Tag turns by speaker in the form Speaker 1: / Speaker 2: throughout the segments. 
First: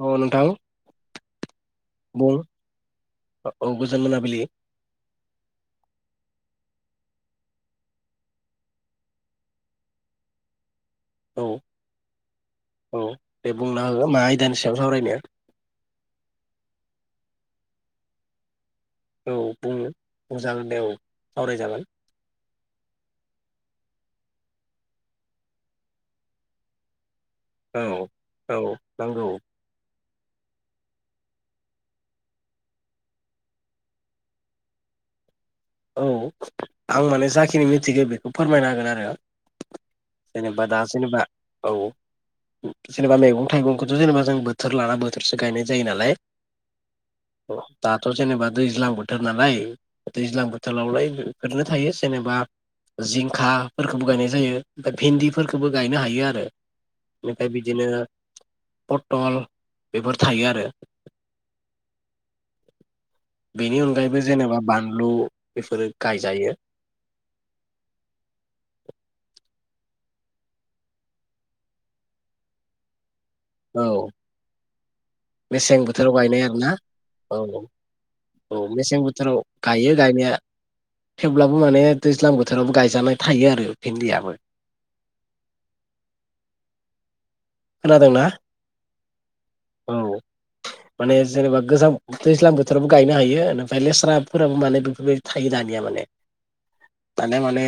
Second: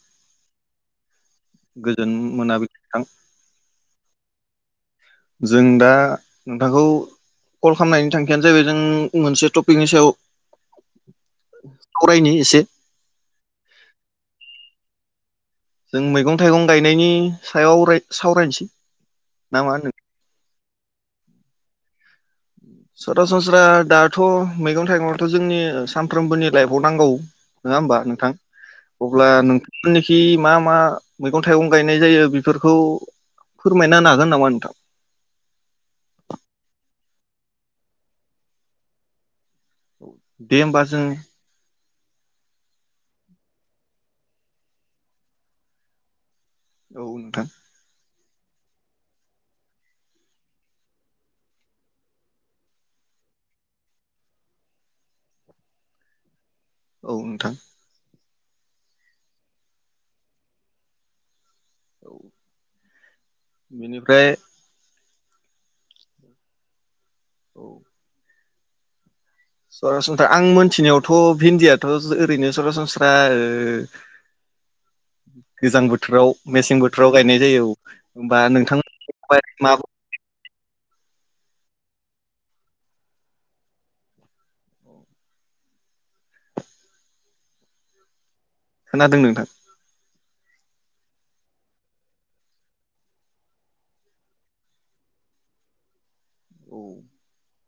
Speaker 1: अ नोथां।
Speaker 2: गोजोन मोनाबि थां
Speaker 1: जोन मोनाबिलि
Speaker 2: जों दा नोंथांखौ कल खामनायनि थांखियानो जाहैबाय जों मोनसे टपिकनि सायाव
Speaker 1: औ
Speaker 2: सावरायनि एसे
Speaker 1: औ दे बुंना हो मा आयदानि सायाव सावरायनो?
Speaker 2: जों मैगं थाइगं गायनायनि सायाव राय सावरायनसै
Speaker 1: औ बुङो जागोन दे औ सावरायजागोन।
Speaker 2: सरासनस्रा दाथ' मैगं थाइगङाथ' जोंनि सामफ्रोमबोनि लाइफआव नांगौ। नोङा
Speaker 1: औ
Speaker 2: ओनबा नोंथां
Speaker 1: औ
Speaker 2: अब्ला
Speaker 1: नांगौ
Speaker 2: नोंथां [unintelligible] खि मा मा मैगं थाइगं गायनाय जायो बेफोरखौ फोरमायना होनो हागोन नामा नोंथां?
Speaker 1: औ आं माने जाखिनि मिथिगो बेखौ फोरमायना होगोन आरो
Speaker 2: दे
Speaker 1: जेनेबा दा
Speaker 2: होमबा जों
Speaker 1: जेनेबा औ जेनेबा मैगं थाइगंखौथ' जेनेबा जों बोथोर लाना बोथोरसो गायनाय जायो नालाय ।
Speaker 2: औ नोंथां।
Speaker 1: थ' जेनेबा दैज्लां बोथोर नालाय दैज्लां बो थोलावलाय बे फोरनो थायो जेनेबा जिंखा फोरखौबो गायनाय जायो ओमफाय भिन्दिफोरखोबो गायनो हायो आरो
Speaker 2: औ
Speaker 1: नाथाय
Speaker 2: नोंथां
Speaker 1: बिदिनो पटल बेफोर थायो आरो
Speaker 2: औ
Speaker 1: बेनि अनगायैबो
Speaker 2: बेनिफ्राय
Speaker 1: जेनेबा बानलु बेफोरो गायजायो ।
Speaker 2: औ सरासनस्रा आं मोनथिनायावथ' भिन्दियाथ' ओरैनो सरासनस्रा
Speaker 1: औ
Speaker 2: [unintelligible]
Speaker 1: मेसें
Speaker 2: गोजां बोथोराव
Speaker 1: गायनाय आरो ना
Speaker 2: मेसें बोथोराव गायनाय जायो
Speaker 1: औ
Speaker 2: होमबा
Speaker 1: औ
Speaker 2: नोंथांमोन
Speaker 1: मेसें बोथोराव
Speaker 2: [unintelligible]
Speaker 1: गायो गायनाया थेवब्लाबो माने दैज्लां बोथोरावबो गायजानाय थायो आरो भिन्दियाबो । खोनादोंंना?
Speaker 2: खोनादों नोंथां।
Speaker 1: माने जेनेबा गोजां दैज्लां बोथोरावबो गायनो हायो नाथाइ लेस्राफोराबो माने बेफोरबायदि थायो दानिया माने।
Speaker 2: औ
Speaker 1: दानिया माने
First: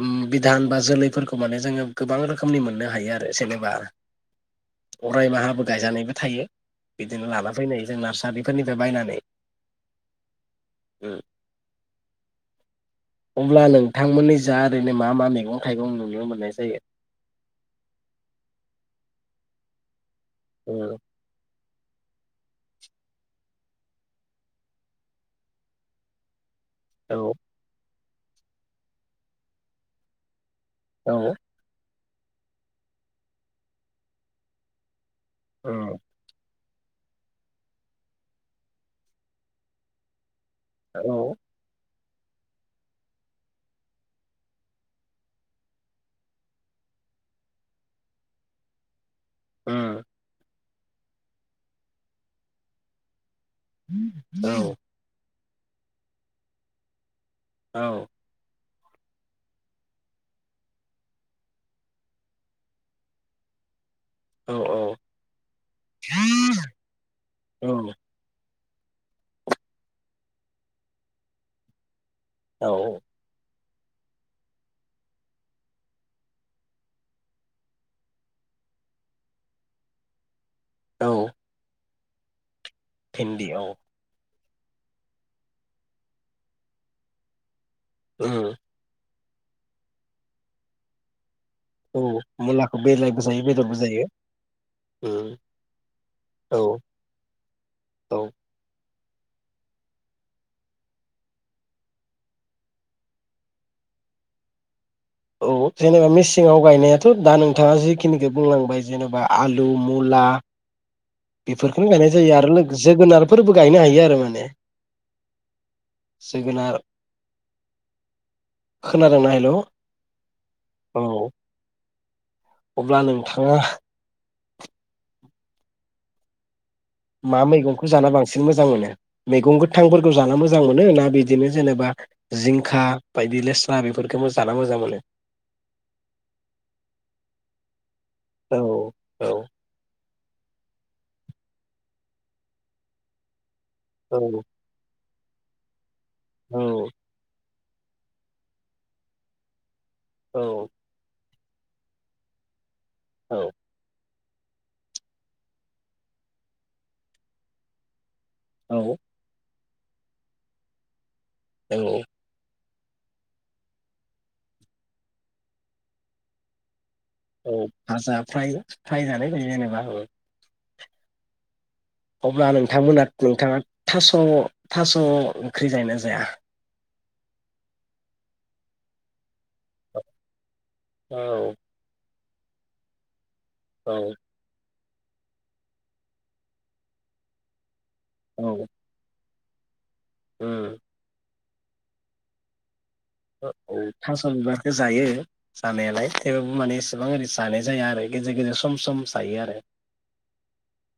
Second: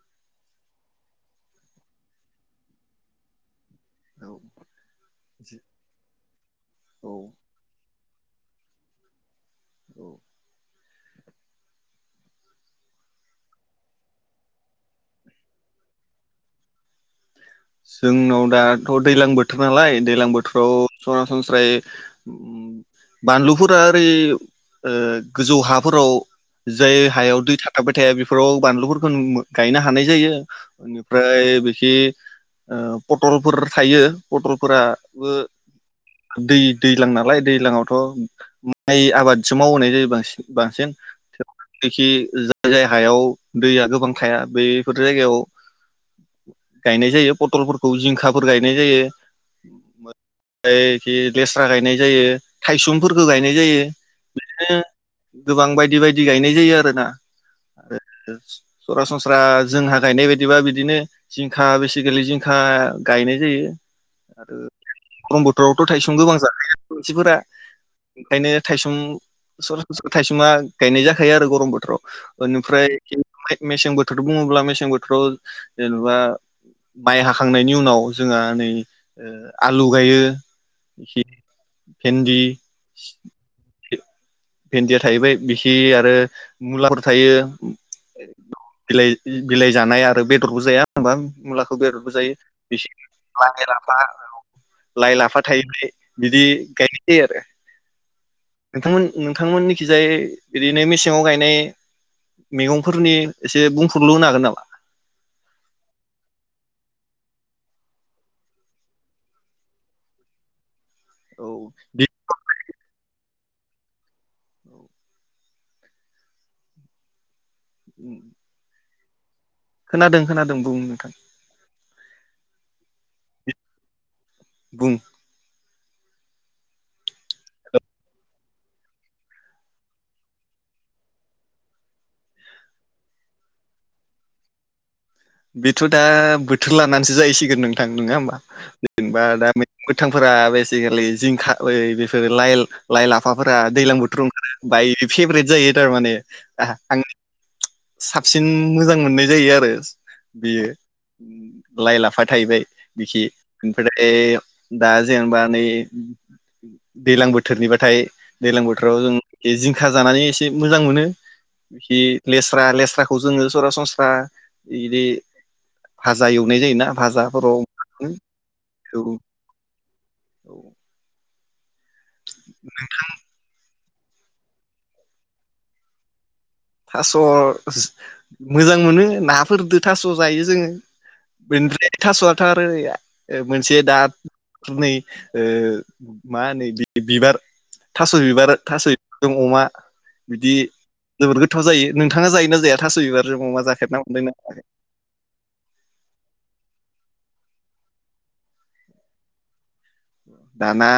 Speaker 1: उम बिधान बा जोलैफोरखौ माने जोङो गोबां रोखोमनि मोननो हायो आर जेनेबा
Speaker 2: औ
Speaker 1: अरायमाहाबो गायजानायबो थायो
Speaker 2: औ
Speaker 1: बिदिनो लाना फैनायो जों नार्स गामिफोरनिफ्राय बायनानै
Speaker 2: औ।
Speaker 1: ओ अब्ला नोंथांमोननि जा ओरैनो मा मा मैगं-थाइगं नुनो मोननाय जायो?
Speaker 2: जोंनाव दाथ' दैलां बोथोर नालाय दैज्लां बोथोराव
Speaker 1: औ
Speaker 2: सरासनस्रायै उम बानलुफोरा ओरै ओ गोजौ हाफोराव जाय
Speaker 1: औ
Speaker 2: हायाव दै थाबाय थाया बेफोराव बानलुफोरखो नु गायनो हानाय जायो।
Speaker 1: औ
Speaker 2: ओनिफ्राय बिखि ओ पटलफोर थायो पटलफोरा बो
Speaker 1: औ
Speaker 2: दै दैज्लां नालाय दैज्लांआवथ' माइ आबादसो मावहोनाय जायो बांसिन। बांसिन
Speaker 1: औ
Speaker 2: दै खि जाय जाय हायाव दैया गोबां थाया बैफोर जायगायाव गायनाय जायो। पटलफोरखौ जिंखाफोर गायनाय जायो। मो फाय ओखि लेस्रा गायनाय जायो। थायसुमफोरखो गायनाय जायो
Speaker 1: [inaudible] औ।
Speaker 2: गोबां बायदि बायदि गायनाय जायो आरोना।
Speaker 1: औ
Speaker 2: [unintelligible] सरासनस्रा जोंहा गायनाय बायदिबा बिदिनो जिंखा बेसे आथिखाललि जिंखा गायनाय जायो।
Speaker 1: औ
Speaker 2: आरो गरम बोथोरावथ' थाइसं गोबां जाख मानसिफोरा ओंखायनो थाइसुम सरस थाइसुमा गायनाय जाखायो आरो गरम बोथोराव। ओनोफ्राय
Speaker 1: औ
Speaker 2: मेसें बोथोर बुङोब्ला मेसें बोथोराव जेनेबा माइ हाखांनायनि उनाव जोंहा नै आलु गायो। एसे भिन्दी।
Speaker 1: भिनदी औ।
Speaker 2: भिन्दिया थाहैबाय बिखि आरो मुलाफोर थायो।
Speaker 1: ओ।
Speaker 2: बिलाइ बिलाइ जानाय आरो बेदरबो जाया होनबा। मुलाखौ
Speaker 1: औ
Speaker 2: बेररबो जायो
Speaker 1: मुलाखौ
Speaker 2: बिस
Speaker 1: बेलायबो जायो
Speaker 2: लाइ
Speaker 1: बेदरबो
Speaker 2: लाफा
Speaker 1: जायो
Speaker 2: लाइ लाफा थायनाय बिदि
Speaker 1: औ
Speaker 2: गायनाय जायो आरो
Speaker 1: औ
Speaker 2: नोंथांमोन। नोंथांमोननिखिजाय बिदिनो मेसेंाव गायनाय मैगंफोरनि एसे बुंफोरुरलु होनो हागोन नामा?
Speaker 1: औ जेनेबा मेसेंयाव गायनायाथ दा नोंथाङा जिखिनिखौ बुंलांबाय जेनेबा आलु मुला।
Speaker 2: औ
Speaker 1: बेफोरखौनो गायनाय जायो आरो लोगो। जोगोनारफोरबो गायनो हायो आरो माने। बे जोगोनार।
Speaker 2: उम
Speaker 1: खोनादोंना हेलौ
Speaker 2: खोनादों-खोनादों बुं नोंथां।
Speaker 1: अब्ला नोंथाङा।
Speaker 2: बुं।
Speaker 1: मा मैगंखौ जा बांसिन मोजां मोनो मैगं गोथांफोरखौ जाना मोजां मोनो ना बिदिनो जेनेबा जिंखा बायदि लेस्रा बेफोरखौबो जाना मोजां मोनो?
Speaker 2: बेथ दा बोथोर लानानैसो जाहैसिगोन नोंथां नोङा होमबा
Speaker 1: औ
Speaker 2: जेनेबा
Speaker 1: औ
Speaker 2: दा बेसेकेलि जिंखा ओ बेफोरो लाइ लाफा फ्रा दैज्लां बोथोर
Speaker 1: औ
Speaker 2: ओंखारो बाय। फेबेरद जायो थार माने।
Speaker 1: औ
Speaker 2: ओह आंनि साबसिन मोजां मोननाय जायो आरो बेयो लाइ लाफा थाहैबाय बिखि
Speaker 1: औ
Speaker 2: ओमफ्राय दा जेनेबा नै दैलां बोथोरनिबाथाय दैलां
Speaker 1: औ
Speaker 2: बोथोराव जों जिंखा जानानै एसे मोजां मोनो
Speaker 1: औ
Speaker 2: लेस्रा लेस खौ जोङो सरासनस्रा इदि भाजा एवनाय जायोना
Speaker 1: औ
Speaker 2: भाजाफोराव
Speaker 1: भाजा फ्रय फ्राय
Speaker 2: औ
Speaker 1: जानाय जायो जेनेबा अब्ला नोंथांमोना नोंथाङा थास' थास' ओंख्रि जायोना जाया?
Speaker 2: थास' मोजां मोनो नाफोरदो थास' जायो जोंङो
Speaker 1: औ
Speaker 2: थास' आथ आरो या ओ मोनसे
Speaker 1: औ
Speaker 2: दा [unintelligible] ओ माहोनो बिबार थास' बिबार
Speaker 1: औ
Speaker 2: थास' बि जों अमा बिदि
Speaker 1: उम
Speaker 2: जोबोर गोथाव जायो नोंथाङा जायोना जाया? थास' बिबारजों अमा
Speaker 1: औ
Speaker 2: जाफेरना
Speaker 1: थास'
Speaker 2: मोनदोंना
Speaker 1: बिबारखौ जायो जानायालाय थेवबो माने एसेबां ओरै जानाय जाया आरो गेजेर गेजेर सम सम जायो आरो
Speaker 2: दाना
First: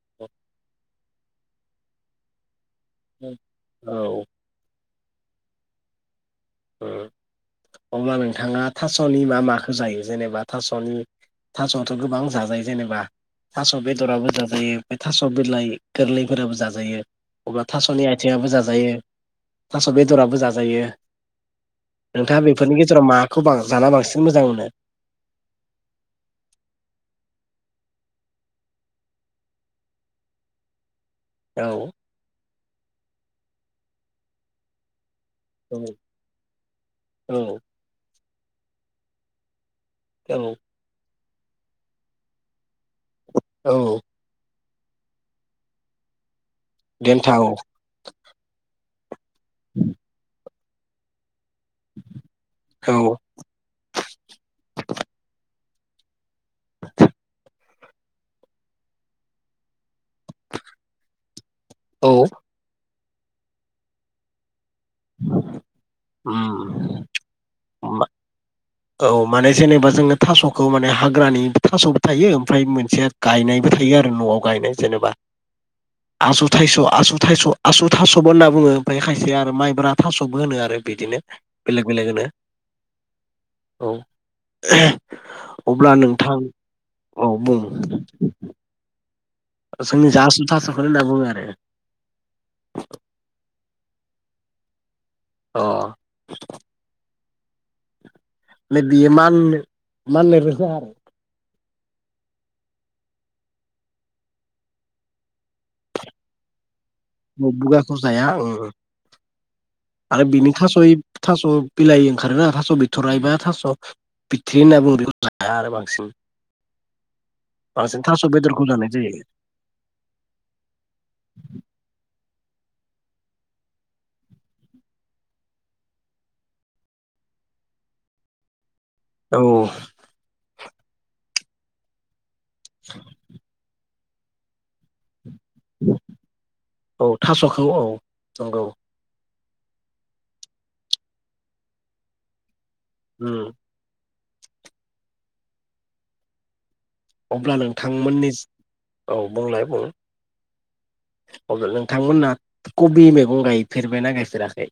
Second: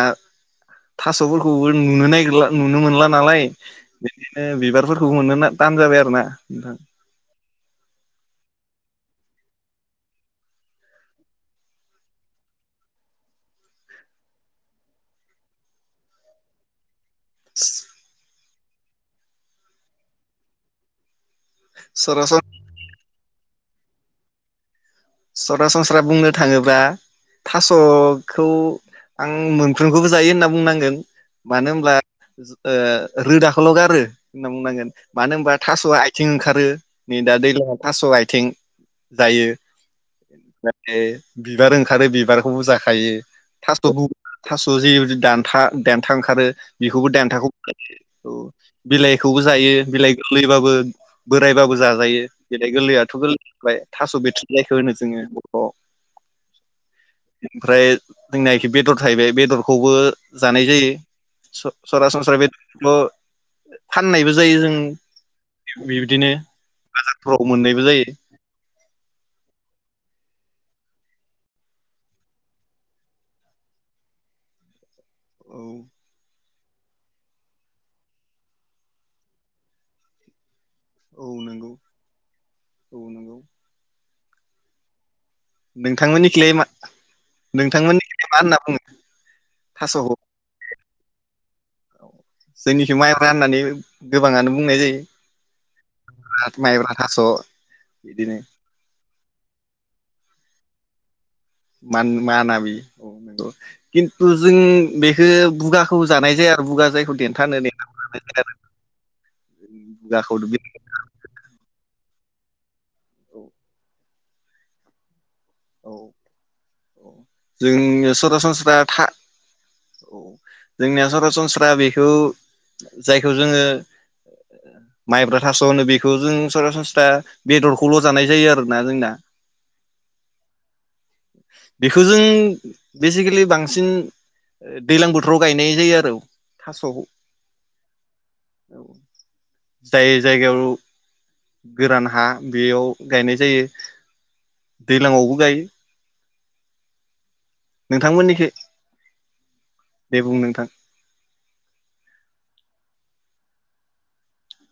Speaker 2: थास' फोरखौबो नुनो निगिरला नुनो मोनला नालाय
Speaker 1: औ
Speaker 2: बिदिनो बिबार फोर खौबो मोन'नो थान जाबाय आरो ना नोंथां
Speaker 1: ओ अब्ला नोंथाङा थास'नि मा माखो जायो जेनेबा थास'नि थास' आथ' गोबां जाजायो जेनेबा थास' बेदराबो जाजायो ओमफ्राय थास' बिलाइ गोरलैफोराबो जाजायो। अब्ला थास'नि आयथिङाबो जा जा जायो थास' बेदराबो जाजायो
Speaker 2: सरासन
Speaker 1: नोंथाङा बेफोरनि गेजेराव मा खौ बां जाना बांसिन मोजां मोनो ।
Speaker 2: सरासनस्रा बुंनो थाङोबा थास'खौ आं मोनफ्रोखौबो जायो होनना बुंनांगोन मानो
Speaker 1: औ
Speaker 2: होमब्ला ओ रोदाखौल' गारो होनना बुंनांगोन । मानो होनबा
Speaker 1: औ
Speaker 2: थास'आ आथिं ओंखारो नै दा दैज्लङ थास'आय थिं जायो [unintelligible]
Speaker 1: औ
Speaker 2: बिबार ओंखारो बिबारखौबो जाखायो ।
Speaker 1: औ
Speaker 2: थास' उ थास' जि दानथा देन्था ओंखारो बेखौबो
Speaker 1: देन्था
Speaker 2: देन्थाखौ
Speaker 1: औ
Speaker 2: औ बिलाइखौबो जायो बिलाइ गोललैबाबो बोरायबाबो जाजायो बेेरै गोरलै
Speaker 1: औ
Speaker 2: आथ गोरलै ओमफ्राय थास बिथ्रि देखौ होनो जोंनो बखथ' ।
Speaker 1: [unintelligible]
Speaker 2: ओमफ्राय जोंनाखि बेदर थायबाय बेदरखौबो जानाय जायो
Speaker 1: औ
Speaker 2: सरासनस्रा बेदर फाननायबो जायो जों बिबदिनो
Speaker 1: उम
Speaker 2: बाजारफ्राव मोननायबो जायो
Speaker 1: औ माने जेनेबा जोङो थासखौ माने हाग्रानि थासबो थायो ओमफ्राय मोनसे गायनायबो थायो आरो नआव गायनाय जेनेबा
Speaker 2: औ ।
Speaker 1: आसु थाइस आसु थाइस आसु थासबो होनना बुङो ओमफ्राय खायसे आरो माइब्रा थासबो होनो आरो बिदिनो
Speaker 2: औ नंगौ
Speaker 1: बेलेग बेलेग होनो
Speaker 2: औ नंगौ
Speaker 1: । [unintelligible]
Speaker 2: नोंथांमोननिखिलाय मा
Speaker 1: औ बुं
Speaker 2: नोंथांमोननि मा होनना बुङो थास ह
Speaker 1: जोंनि जा आसु थास'खौनो होनना बुङो आरो
Speaker 2: जोंनिखि माइ राननानै गोबाङानो बुंनाय जायो ।
Speaker 1: अ ।
Speaker 2: अ ।
Speaker 1: लो बियो मान माननाय रोजा आरो
Speaker 2: मान-मानाबि खिन्थु जों बेखो बुगाखौ जानाय जाया आरो बुगा जाय
Speaker 1: बुगाखौ जाया उं
Speaker 2: आरो
Speaker 1: आरो
Speaker 2: बुगाखौ
Speaker 1: बिनि
Speaker 2: बे
Speaker 1: थासय थास बिलाय खारोना थास बि थरायबा
Speaker 2: औ
Speaker 1: थास बिथ्रि होनना बुङो बेखौ जाया आरो
Speaker 2: औ
Speaker 1: बांसिन
Speaker 2: अ
Speaker 1: बांसिन
Speaker 2: जोंनिया
Speaker 1: थास' बेदरखौ
Speaker 2: सरासनस्रा
Speaker 1: जानाय
Speaker 2: था
Speaker 1: जायो
Speaker 2: औ जोंनिया सरासनस्रा बे बेखौ जायखौ जोंङो माइब्रा थास होनो बेखौ जों सरासनस्रा बेदरखौल जानाय जायो आरो ।
Speaker 1: औ ।
Speaker 2: बेखौ जों । बेसिकेलि बांसिन दैलां बो राव गायनाय जायो आरो थासखौ
Speaker 1: औ थास'खौ औ नंगौ
Speaker 2: । जाय जायगायाव गोरान हा बेयाव गायनाय
Speaker 1: उम
Speaker 2: जायो । दैलांयावबो । जायो ।
Speaker 1: अब्ला नोंथांमोननि
Speaker 2: नोंथांमोननिखै
Speaker 1: औ बुंलाय बुं,
Speaker 2: दे बुं नोंथां
Speaker 1: अब्ला नोंथांमोनना कबि मैगं गायफेरबायना गायफेराखै?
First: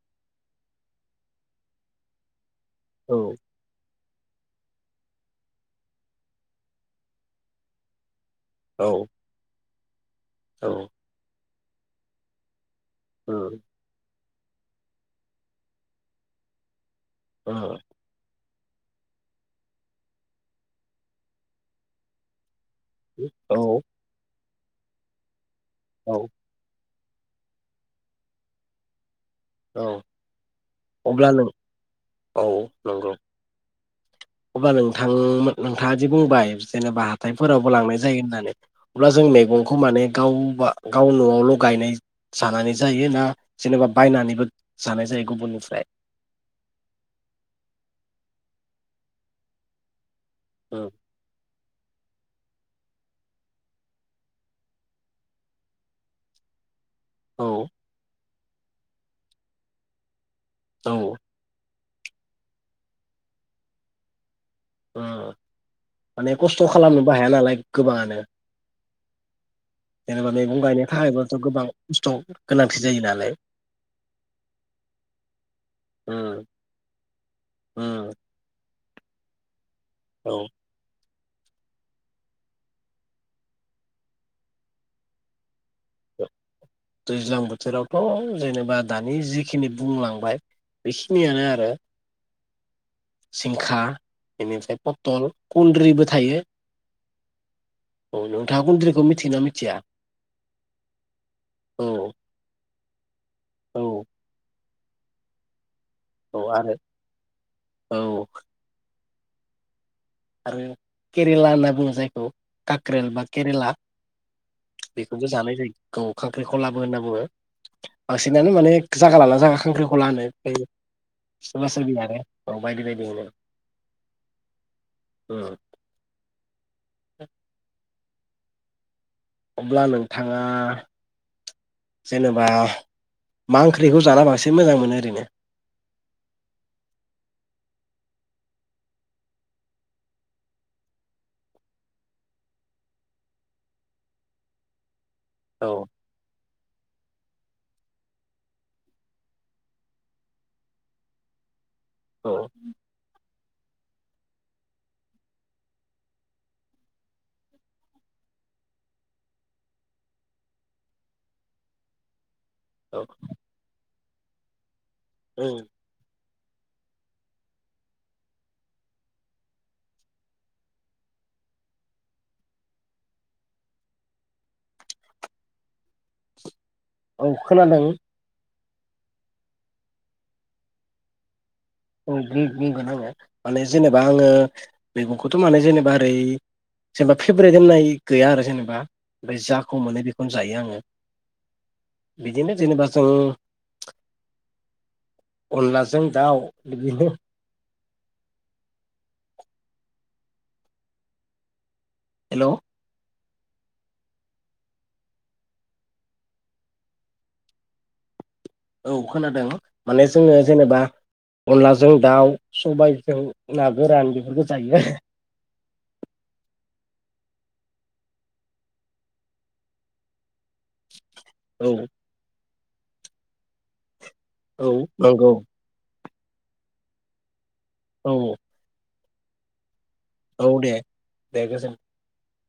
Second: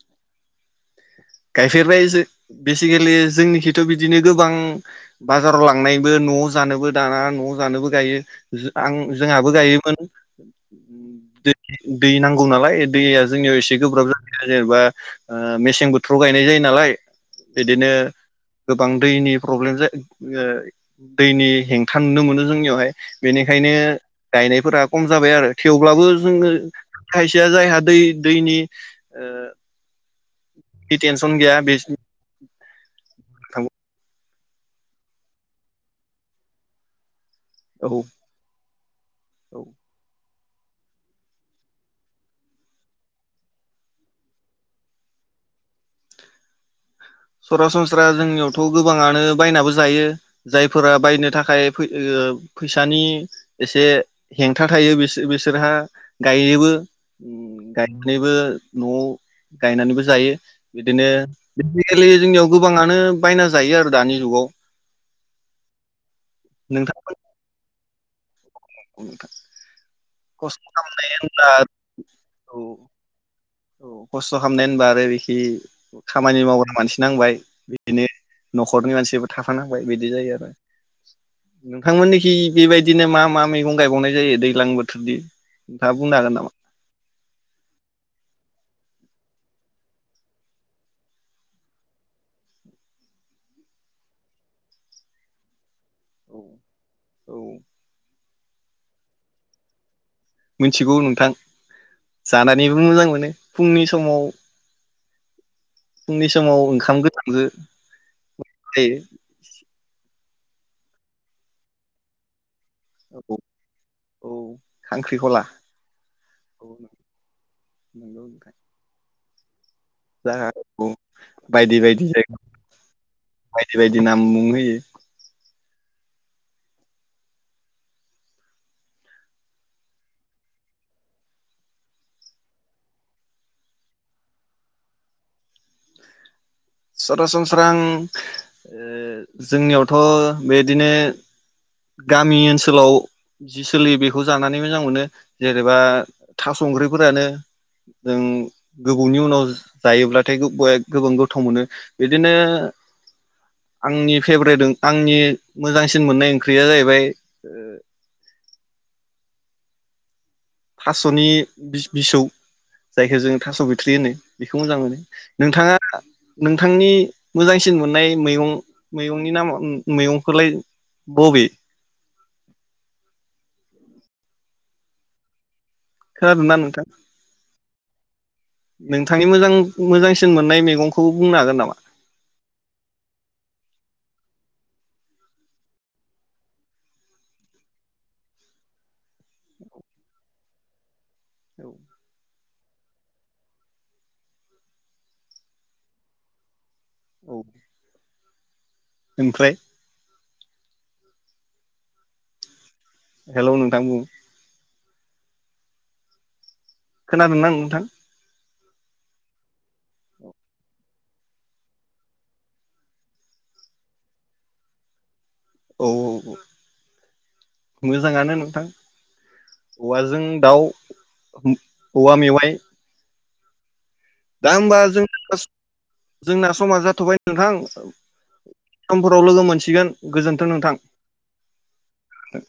Speaker 2: गायफेरबाय जो
Speaker 1: औ
Speaker 2: बेसिकेलि जोंनिखिथ बिदिनो गोबां बाजाराव लांनायबो न'आव जानोबो दाना न' जानोबो गायो। आं
Speaker 1: औ
Speaker 2: जोंहाबो गायो। फोन
Speaker 1: औ
Speaker 2: दै नांगौ नालाय दैया जोंनियाव
Speaker 1: उम
Speaker 2: एसे गोब्राब जायो। [unintelligible] बा ओ मेसें बोथ [unintelligible] गायनाय जायो नालाय।
Speaker 1: ओ
Speaker 2: बिदिनो गोबां दैनि प्रब्लेम जा ओ दैनि हेंथा नुनो मोनो जोंनियावहाय
Speaker 1: औ
Speaker 2: बेनिखायनो गायनायफोरा खम जाबाय आरो। थेवब्लाबो
Speaker 1: औ
Speaker 2: जोंङो खायसेया जायहा दै-दैनि
Speaker 1: औ अब्ला
Speaker 2: फिथेनसन
Speaker 1: नों
Speaker 2: गैया बेस
Speaker 1: औ नंगौ
Speaker 2: [unintelligible]
Speaker 1: अब्ला नोंथां मो नोंथाङादि बुंबाय जेनेबा थायफोरावबो लांनाय
Speaker 2: औ
Speaker 1: जायो होननानै। अब्ला जों
Speaker 2: औ
Speaker 1: मेगंखौ माने गाव बा गाव न'आवल गायनाय जानानै जायो। ना जेनेबा बायनानैबो जानाय जायो गुबुननिफ्राय
Speaker 2: सरासनस्रा जोंनियावथ' गोबांङानो बायनाबो जायो।
Speaker 1: औ
Speaker 2: जायफोरा बायनो थाखाय फै ओ फैसानि एसे हेंथा थायो बिस बिसोरहा गायोबो
Speaker 1: औ
Speaker 2: उम गायनायबो न'आव गायनानैबो जायो। बिदिनो [unintelligible] [unintelligible] जोंनियाव गोबाङानो बायना जायो आरो दानि जुगाव
Speaker 1: [unintelligible] माने खस्थ'
Speaker 2: नोंथांमोन
Speaker 1: खालामनोबो हाया नालाय। गोबांङानो
Speaker 2: [unintelligible]
Speaker 1: जेनेबा
Speaker 2: खस्थ'
Speaker 1: मेगं गायनो
Speaker 2: खालामनाय
Speaker 1: थाखायबोथ'
Speaker 2: होनब्ला
Speaker 1: गोबां खस्थ'
Speaker 2: औ
Speaker 1: गोनांथि जायो नालाय।
Speaker 2: औ खस्थ' खामनाय होनबाथाय बिखि
Speaker 1: उम
Speaker 2: खामानि मावग्रा मानसि नांबाय बिदिनो
Speaker 1: उम
Speaker 2: न'ख ख'रनि मानसिबो थाफा नां बाय बिदि जायो
Speaker 1: औ
Speaker 2: आरो नोंथांमोननिखि बेबायदिनो मा मा मैगं गायबावनाय जायो दैलां बोथोरदि नोंथाङा बुंनो हागोन नामा
Speaker 1: दैज्लां बोथोरावथ' जेनेबा दानि जिखिनि बुंलांबाय बेखिनियानो आरो जिंखा इनिफ्राय पटल कुन ट्रिबो
Speaker 2: औ
Speaker 1: थायो
Speaker 2: औ
Speaker 1: औ नोंथांया कुन्ट्रिखौ मिथियोना मिथिया
Speaker 2: मिनथिगौ नोंथां
Speaker 1: औ
Speaker 2: जानानै [unintelligible] मोजां मोनो फुंनि
Speaker 1: औ
Speaker 2: समाव फुंनि
Speaker 1: औ
Speaker 2: समाव
Speaker 1: आरो
Speaker 2: ओंखाम गोथां जो
Speaker 1: औ
Speaker 2: [unintelligible] [unintelligible]
Speaker 1: आरो केरेला होनना बुङो जायखौ काकक्रेल बा
Speaker 2: औ
Speaker 1: केरेला
Speaker 2: औ
Speaker 1: बेखौबो
Speaker 2: खांख्रिखला
Speaker 1: जानाय जायो गौ
Speaker 2: औ
Speaker 1: खांख्रिखलाबो होनना बुङो बांसिनानो माने जागा लाना जागा खांख्रि
Speaker 2: जा उम बायदि बायदि
Speaker 1: आरो
Speaker 2: जायगा
Speaker 1: औ बायदि बायदि होनो
Speaker 2: बायदि बायदि नाम मुं होयो।
Speaker 1: [unintelligible] [unintelligible] अब्ला नोंथाङा जेनेबा मा ओंख्रिखौ जाना बांसिन मोजां मोनो ओरैनो
Speaker 2: सरासनस्रा आं ओ जोंनियावथ' बेदिनो गामि ओनसोलाव जि सोलियो बेखौ जानानै मोजां मोनो।
Speaker 1: औ
Speaker 2: जेरेबा थास' ओंख्रिफोरानो जों गोबावनि उनाव जायोब्लाथाय गोब बया गोबां गोथाव मोनो बिदिनो
Speaker 1: औ
Speaker 2: आंनि फेब्रेट ओं आंनि मोजांसिन मोननाय ओंख्रिया जाहैबाय ओ थास'नि बिस बिसौ
Speaker 1: औ
Speaker 2: जायखौ जोङो थास' बिथ्रि होनो बेखौ मोजां मोनो नोंथाङा। नोंथांनि मोजांसिन मोननाय मैगं मैगंनि नामा मैगंखौलाय बबे? खोनादों ना नोंथां?
Speaker 1: औ खोनादों
Speaker 2: नोंथांनि मोजां मोजांसिन मोननाय मैगंखौ बुंनो हागोन नामा?
Speaker 1: औ बुं बुंगोन आङो माने जेनेबा आङो मैगंखौथ' माने जेनेबा ओरै जेनेबा फेभ्रेट होननाय गैया आरो जेनेबा ओमफ्राय जाखौ मोनो बेखौनो जायो आङो।
Speaker 2: औ।
Speaker 1: बिदिनो जेनेबा जों अनलाजों दाउ। बिदिनो।
Speaker 2: औ ओमफ्राय।
Speaker 1: हेलौ।
Speaker 2: हेलौ नोंथां बुं। खोनादों ना नोंथां?
Speaker 1: औ खोनादों माने जोङो जेनेबा अनलाजों दाउ सबायजों ना गोरान बेफोरखौ जायो।
Speaker 2: औ औ मोजाङानो नोंथां औवाजों दाउ।
Speaker 1: औ
Speaker 2: औवा मेवाय। दा
Speaker 1: औ
Speaker 2: होमबा जों
Speaker 1: नंगौ
Speaker 2: [unintelligible] जोंना समा जाथ'बाय नोंथां।
Speaker 1: औ।
Speaker 2: समफोराव लोगो मोनसिगोन।
Speaker 1: औ
Speaker 2: गोजोनथों
Speaker 1: दे दे गोजोन
Speaker 2: नोंथां। [inaudible]